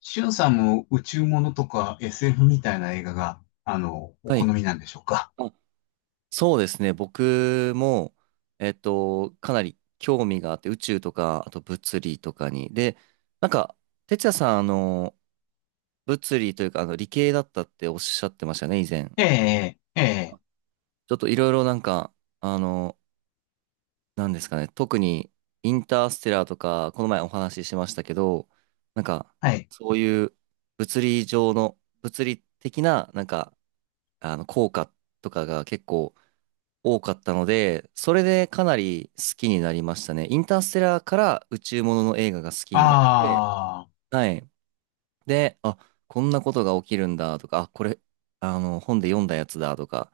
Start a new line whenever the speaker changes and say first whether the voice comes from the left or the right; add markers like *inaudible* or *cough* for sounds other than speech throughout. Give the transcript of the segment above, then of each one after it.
left: しゅんさんも宇宙ものとか SF みたいな映画が、お
right: は
left: 好
right: い。
left: みなんでしょうか？
right: あ、そうですね。僕も、かなり興味があって、宇宙とか、あと物理とかに。で、なんか、哲也さん、物理というか、理系だったっておっしゃってましたね、以前。
left: ええ、ええ、
right: あちょっといろいろなんか、あの、なんですかね、特に、インターステラーとか、この前お話ししましたけど、なんか、
left: はい。
right: そういう物理的な、効果とかが結構、多かったので、それでかなり好きになりましたね。インターステラーから宇宙ものの映画が好きになって、
left: ああ、
right: はい。で、あ、こんなことが起きるんだとか、あ、これ、あの、本で読んだやつだとか、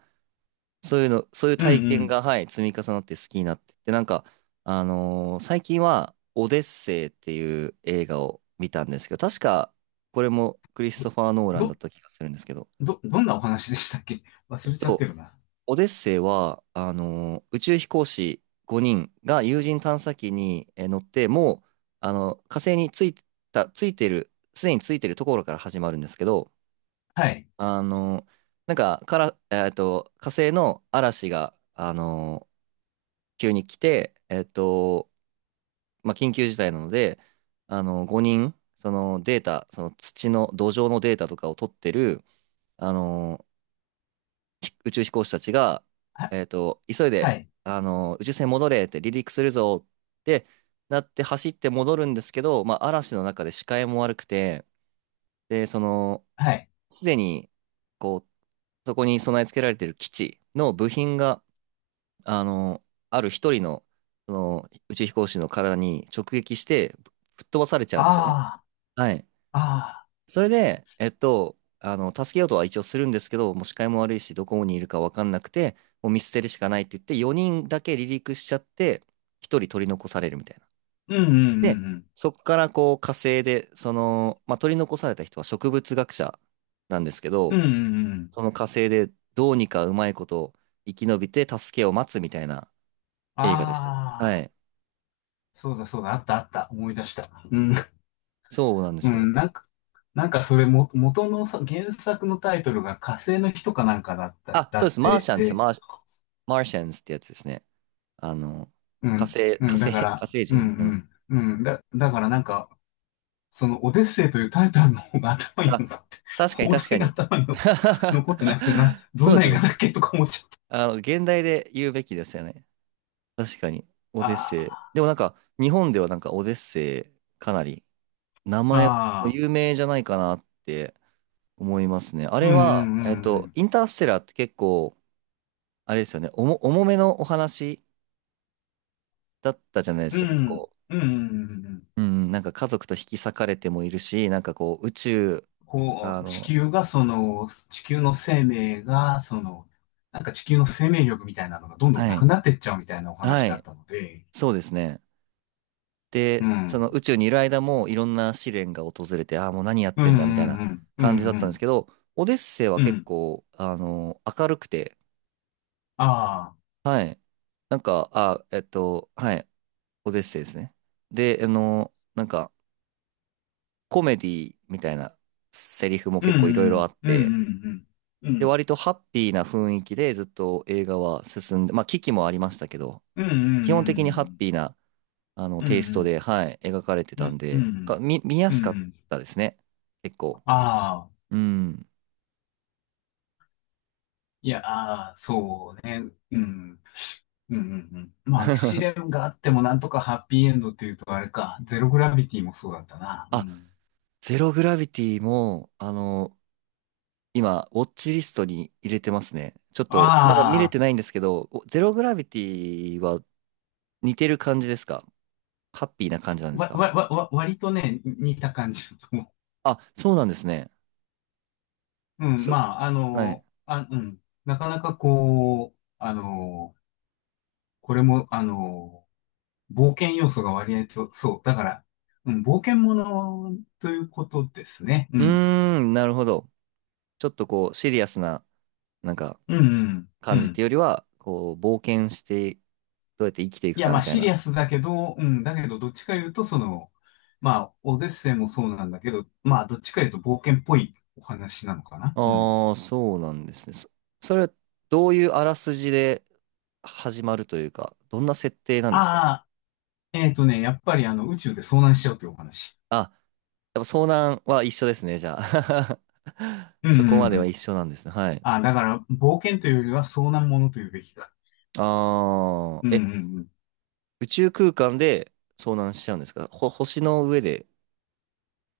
right: そういうの、そういう
left: う
right: 体験
left: ん
right: が、はい、積み重なって好きになって、で、なんか、あのー最近は、オデッセイっていう映画を見たんですけど、確か、これもクリス
left: う
right: ト
left: ん。
right: ファー・ノーランだっ
left: ど、
right: た気がするんですけど、
left: どんなお話でしたっけ？
right: え
left: 忘
right: っ
left: れちゃって
right: と、
left: るな。
right: オデッセイは、宇宙飛行士5人が有人探査機に乗って、もう、あの、火星についた、ついてる、すでについてるところから始まるんですけど、
left: はい。
right: あの、なんか、から、えっと、火星の嵐が、急に来て、まあ、緊急事態なので、5人、そのデータ、その土壌のデータとかを取ってる、あの、宇宙飛行士たちが、
left: は、
right: 急い
left: は
right: で、
left: い。
right: 宇宙船戻れって離陸するぞってなって走って戻るんですけど、まあ、嵐の中で視界も悪くて、で、その、
left: はい。
right: すでに、こう、そこに備え付けられている基地の部品が、あの、ある一人の、その、宇宙飛行士の体に直撃して、吹っ飛ばされちゃうんですよね。
left: あ
right: はい。
left: あ、ああ、
right: それで、助けようとは一応するんですけど、もう視界も悪いし、どこにいるか分かんなくて、もう見捨てるしかないって言って、4人だけ離陸しちゃって、1人取り残されるみたいな。
left: うんうんう
right: で、
left: んうん。
right: そっからこう火星で、その、まあ、取り残された人は植物学者なんですけ
left: う
right: ど、
left: んうんうん。
right: その火星でどうにかうまいこと生き延びて助けを待つみたいな映画でした。は
left: ああ、
right: い。
left: そうだそうだ、あったあった、思い出した。うん、
right: そうなんで
left: う
right: すよ。
left: ん、なんか、それも、元のさ、原作のタイトルが火星の人かなんかだった、
right: あ、
left: だ
right: そうで
left: っ
right: す。マーシ
left: て、
right: ャンです。マーシャンズってやつですね。あの、
left: うん、うん、だか
right: 火
left: ら、
right: 星
left: う
right: 人。うん
left: ん、うん、うん、だからなんか、そのオデッセイというタイトルの方が頭に
right: あ、
left: 残って、
right: 確かに
left: 放
right: 確
left: 題
right: か
left: が
right: に。
left: 頭に残ってなくてな、
right: *laughs*
left: ど
right: そ
left: ん
right: うで
left: な
right: す
left: 映
right: よ
left: 画
right: ね。
left: だっけとか思っちゃった。
right: 現代で言うべきですよね。確かに。オデッセイ。
left: あ
right: でも日本ではオデッセイ、かなり、名
left: あ、
right: 前も
left: ああ、
right: 有名じゃないかなって思いますね。あ
left: う
right: れ
left: ん、う
right: は、
left: ん、うん、
right: インターステラーって結構、あれですよね、重めのお話だったじゃないで
left: う
right: す
left: ん、
right: か、結構。
left: うん、うん、うんうん、
right: うん、なんか家族と引き裂かれてもいるし、なんかこう、宇宙、
left: こ
right: あ
left: う、
right: の、
left: 地球の生命が、その、なんか地球の生命力みたいなのがどんどん
right: は
left: なく
right: い、
left: なってっちゃうみたいなお
right: は
left: 話だっ
right: い、
left: たので、
right: そうですね。
left: う
right: で、その
left: ん、
right: 宇宙にいる間もいろんな試練が訪れて、ああ、もう何やっ
left: うん、
right: てんだみたいな
left: うん、うん、う
right: 感じだ
left: ん、
right: っ
left: う
right: たんです
left: ん、
right: けど、オデッセイは
left: う
right: 結
left: ん、
right: 構、明るくて、
left: ああ、
right: はい。はい、オデッセイですね。で、あの、なんか、コメディみたいなセリフも
left: うんう
right: 結構いろいろあ
left: ん、
right: っ
left: うん
right: て、
left: うん、う
right: で、
left: ん、
right: 割とハッピーな雰囲気でずっと映画は進んで、まあ、危機もありましたけど、
left: うん、う
right: 基本的にハッ
left: ん、
right: ピーな
left: うん、う
right: テイスト
left: ん、
right: で、はい、描かれて
left: う
right: たん
left: ん、うん、
right: で、見や
left: うん、う
right: すかっ
left: ん、
right: たですね。結構。
left: ああ、
right: うん。
left: いや、ああ、そうね、うん、うん、うん、まあ、試
right: *laughs*
left: 練があってもなんとかハッピーエンドっていうとあれか、ゼログラビティもそうだったな、う
right: あ、
left: ん。
right: ゼログラビティも、今、ウォッチリストに入れてますね。ちょっと、まだ見れ
left: あ
right: てないんですけど、おゼログラビティは似てる感じですか？ハッピーな感じなんです
left: あ、わ、
right: か？
left: わ、わ、わ割とね、似た感じだと思
right: あ、そうなんですね。
left: う。うん、まあ、あ
right: はい。
left: の、あ、うん、なかなかこう、あの、これも、あの、冒険要素が割合と、そう。だから、うん、冒険ものということですね。う
right: う
left: ん。
right: ーん、なるほど。ちょっとこう、シリアスな、なんか、
left: うん、うん、う
right: 感じってい
left: ん。
right: うよりは、こう、冒険して、どうやって生きてい
left: い
right: く
left: や、
right: か
left: ま
right: み
left: あ、
right: たい
left: シリア
right: な。
left: スだけど、うん、だけど、どっちか言うと、その、まあ、オデッセイもそうなんだけど、まあ、どっちか言うと冒険っぽいお話なのかな。うん。
right: ああ、そうなんですね。それはどういうあらすじで始まるというか、どんな設定なんですか？
left: ああ、えっとね、やっぱりあの、宇宙で遭難しちゃうというお話。
right: あ、やっぱ遭難は一緒ですね、じゃあ。*laughs*
left: うん、
right: そこ
left: う
right: ま
left: ん、う
right: では
left: ん。
right: 一緒なんですね。はい。
left: ああ、だから、冒険というよりは遭難ものというべきだ。
right: ああ、
left: うん、う
right: え、
left: ん、うん。
right: 宇宙空間で遭難しちゃうんですか？ほ、星の上で。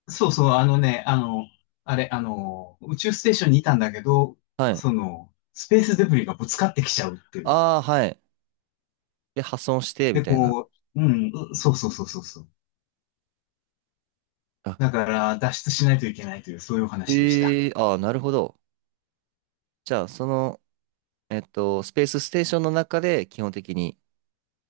left: そうそう、あのね、あの、あれ、あの、宇宙ステーションにいたんだけど、
right: はい。
left: その、スペースデブリがぶつかってきちゃうっていう。
right: ああ、はい。で、破損して、み
left: で、
right: たいな。
left: こう、うん、うそうそうそうそうそう。
right: あ、
left: だから、脱出しないといけないという、そういうお話でした。
right: ああ、なるほど。じゃあ、その、スペースステーションの中で基本的に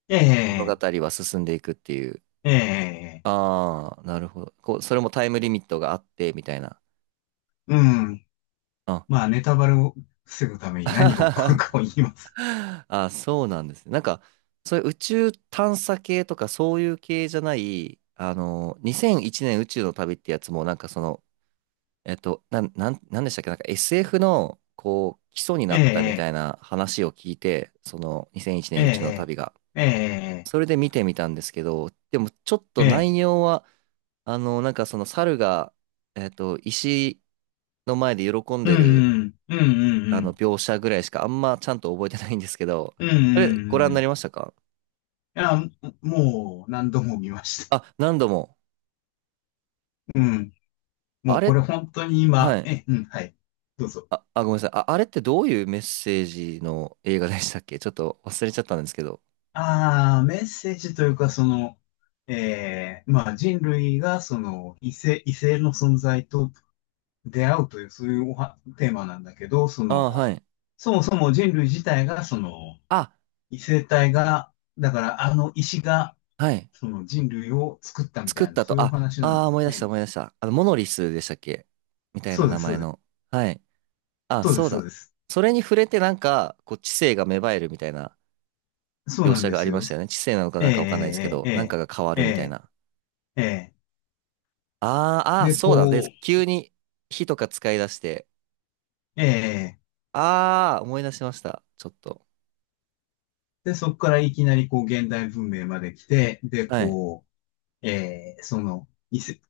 left: え
right: 物語
left: え、
right: は進んでいくっていう。
left: ええ、
right: ああ、なるほど。こう、それもタイムリミットがあって、みたいな。
left: うん。
right: あ
left: まあ、ネタバレを防ぐために何が起こる
right: *laughs*
left: かを言います。
right: あ、そうなんですね。そういう宇宙探査系とかそういう系じゃない、2001年宇宙の旅ってやつも、その、なんでしたっけ？なんか SF の、こう、基礎に
left: え
right: なったみ
left: え、
right: たいな話を聞いて、その2001
left: え
right: 年宇宙の
left: え、
right: 旅が。
left: ええ、
right: それで見てみたんですけど、でもちょっと
left: ええ、
right: 内容は、その猿が、石の前で喜ん
left: う
right: でる、
left: ん、うん、うん、
right: 描写ぐらいしかあんまちゃんと覚えてないんですけど、
left: うん、うん、うん、う
right: *laughs* あれ、ご
left: ん、う
right: 覧に
left: ん。
right: な
left: い
right: りましたか？
left: や、もう、何度も見ました。
right: あ、何度も。
left: うん。も
right: あ
left: うこ
right: れ、
left: れ本当に
right: は
left: 今、
right: い。
left: うん、はい。どうぞ。
right: あ、あ、ごめんなさい。あ、あれってどういうメッセージの映画でしたっけ？ちょっと忘れちゃったんですけど。
left: ああ、メッセージというか、その、ええ、まあ人類がその異性の存在と出会うという、そういうおはテーマなんだけど、そ
right: あ、は
left: の、
right: い。
left: そもそも人類自体が、その、
right: あ、
left: 異性体が、だからあの石が、
right: はい。
left: その人類を作ったみ
right: 作っ
left: たいな、
right: た
left: そうい
right: と、
left: うお
right: あ、
left: 話な
right: あ
left: の
right: ー、
left: で、
right: 思い
left: え
right: 出し
left: え、
right: た思い出した。あの、モノリスでしたっけ？みたいな
left: そうで
right: 名
left: す、そ
right: 前
left: うです、
right: の。はい。あ、
left: そうで
right: そ
left: す、
right: う
left: そうで
right: だ。
left: す。
right: それに触れてなんか、こう、知性が芽生えるみたいな。
left: そう
right: 描
left: なん
right: 写
left: で
right: があ
left: す
right: りま
left: よ。
right: したよね。知性なのか
left: え
right: なん
left: え、
right: かわかんないですけど、
left: え
right: なんか
left: え、
right: が変わ
left: ええ、え
right: るみたいな。
left: え、ええ、
right: あー、あー、
left: で、
right: そ
left: こ
right: うだ。で、
left: う、
right: 急に火とか使い出して、
left: ええ、
right: あー、思い出しました。ちょっと。
left: で、そこからいきなりこう現代文明まで来て、で、
right: はい。
left: こう、ええ、その、異世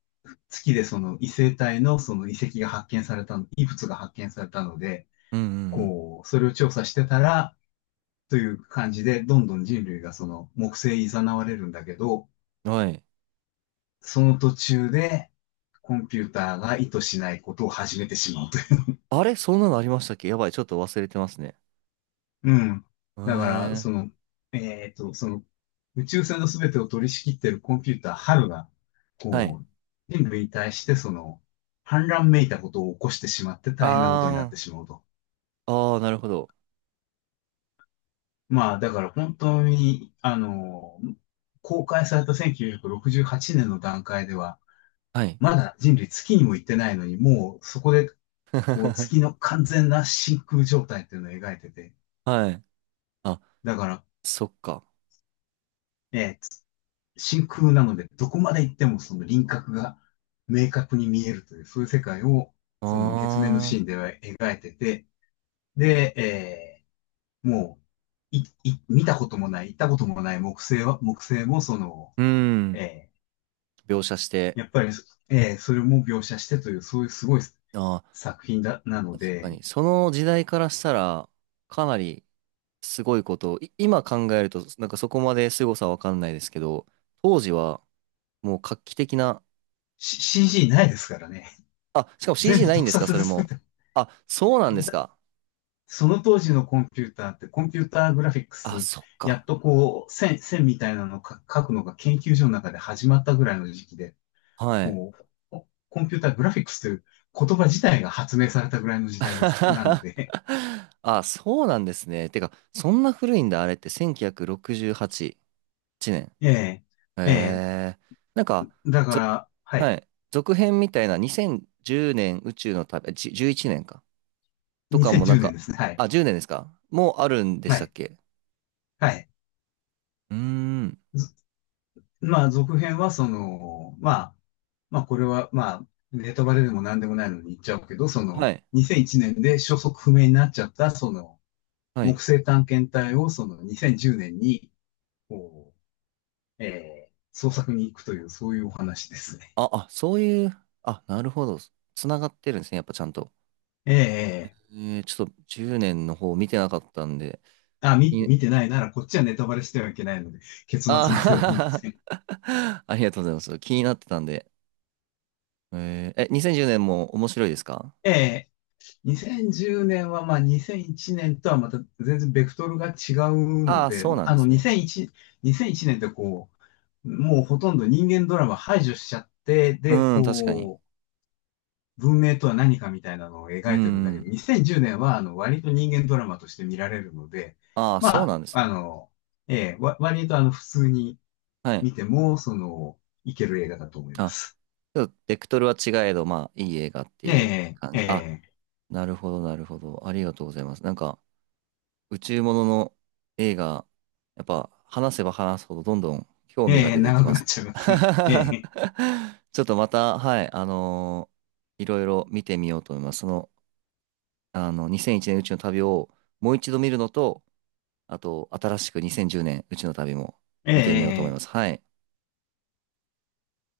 left: 月でその異星体のその遺物が発見されたので、
right: うんうん
left: こう、それを調査してたら、という感じで、どんどん人類がその木星に誘われるんだけど、
right: うん。はい。
left: その途中で、コンピューターが意図しないことを始めてしまうと。
right: あれそんなのありましたっけ？やばい。ちょっと忘れてますね。
left: うん。
right: へ
left: だから、
right: え
left: そ
right: ー。
left: の、その、宇宙船の全てを取り仕切ってるコンピューター、ハルが、
right: はい。
left: こう、人類に対して、その、反乱めいたことを起こしてしまって大変なことになっ
right: あ
left: てしまうと。
right: ー、あー、なるほど。
left: まあ、だから本当に、あの、公開された1968年の段階では、
right: はい。
left: まだ人類月にも行ってないのに、もうそこで、こう、月
right: *laughs*
left: の完全な真空状態っていうのを描いてて、
right: はい。あ、
left: だから、
right: そっか。
left: え真空なので、どこまで行ってもその輪郭が明確に見えるという、そういう世界を、その月面の
right: あ
left: シーンでは描いてて、で、もう、見たこともない、行ったこともない木星もその、
right: ー、うん。
left: え
right: 描写して。
left: やっぱり、それも描写してという、そういうすごい
right: あー、
left: 作品だ、なの
right: 確か
left: で、
right: に、その時代からしたら、かなりすごいことを、今考えると、なんかそこまですごさはわかんないですけど、当時はもう画期的な、
left: CG ないですからね。
right: あ、しかも
left: 全
right: CG
left: 部
right: ないん
left: 特
right: ですか、
left: 撮
right: そ
left: で
right: れ
left: 作っ
right: も。
left: て、
right: あ、そうなんです
left: だ
right: か。
left: その当時のコンピューターって、コンピューターグラフィック
right: あ、
left: ス、
right: そっ
left: や
right: か。
left: っとこう、線みたいなのをか書くのが研究所の中で始まったぐらいの時期で、
right: はい。
left: こう、コンピューターグラフィックスという言葉自体が発明されたぐらいの時代です。なの
right: *laughs*
left: で、
right: あ、そうなんですね。てか、そんな古いんだ、あれって1968年。
left: *laughs* ええ、
right: へ
left: ええ、
right: えー。なんか、
left: だか
right: ぞ
left: ら、は
right: は
left: い、
right: い。続編みたいな2010年宇宙の旅、11年か。とかも
left: 2010
right: なん
left: 年
right: か、
left: ですね。はい、
right: あ、10年ですか？もうあるんで
left: は
right: したっ
left: い、
right: け？
left: はい。
right: うーん。
left: ずまあ、続編はその、まあ、これは、まあ、ネタバレでも何でもないのに言っちゃうけど、そ
right: は
left: の、
right: い。
left: 2001年で消息不明になっちゃった、その、
right: は
left: 木
right: い。
left: 星探検隊をその2010年に、こう、捜索に行くという、そういうお話ですね。
right: あ、あ、そういう、あ、なるほど。つながってるんですね。やっぱちゃんと。
left: えー
right: えー、ちょっと10年の方見てなかったんで。
left: あ、
right: い
left: 見てないなら、こっちはネタバレしてはいけないので、結
right: あ
left: 末までは言いませ
right: ー
left: ん。
right: *laughs* ありがとうございます。気になってたんで。えーえ、2010年も面白いですか？
left: え2010年は、まあ、2001年とはまた全然ベクトルが違う
right: あ
left: の
right: あー、
left: で、
right: そう
left: ま
right: なん
left: あ
right: で
left: の、
right: すね。
left: 2001、2001年ってこう、もうほとんど人間ドラマ排除しちゃって、で、
right: うん、確かに。
left: こう、文明とは何かみたいなのを
right: う
left: 描いてるんだけ
right: ん。
left: ど、2010年は、あの、割と人間ドラマとして見られるので、
right: ああ、
left: ま
right: そう
left: あ、
right: なんです
left: あ
right: ね。
left: の、ええ、割とあの、普通に
right: はい。
left: 見ても、その、いける映画だと思いま
right: あ、
left: す。
right: ちょっとベクトルは違えど、まあ、いい映画って
left: え
right: いう
left: え、
right: 感
left: え
right: じ。あ、
left: え、
right: なるほど、なるほど。ありがとうございます。宇宙ものの映画、やっぱ、話せば話すほどどんどん興味が出てき
left: 長
right: ま
left: くなっ
right: す。
left: ちゃいますね。え
right: *laughs* ちょっとまた、はい、あのーいろいろ見てみようと思います。その、あの、2001年宇宙の旅をもう一度見るのと、あと、新しく2010年宇宙の旅も見てみようと思い
left: え、え
right: ます。
left: え
right: はい。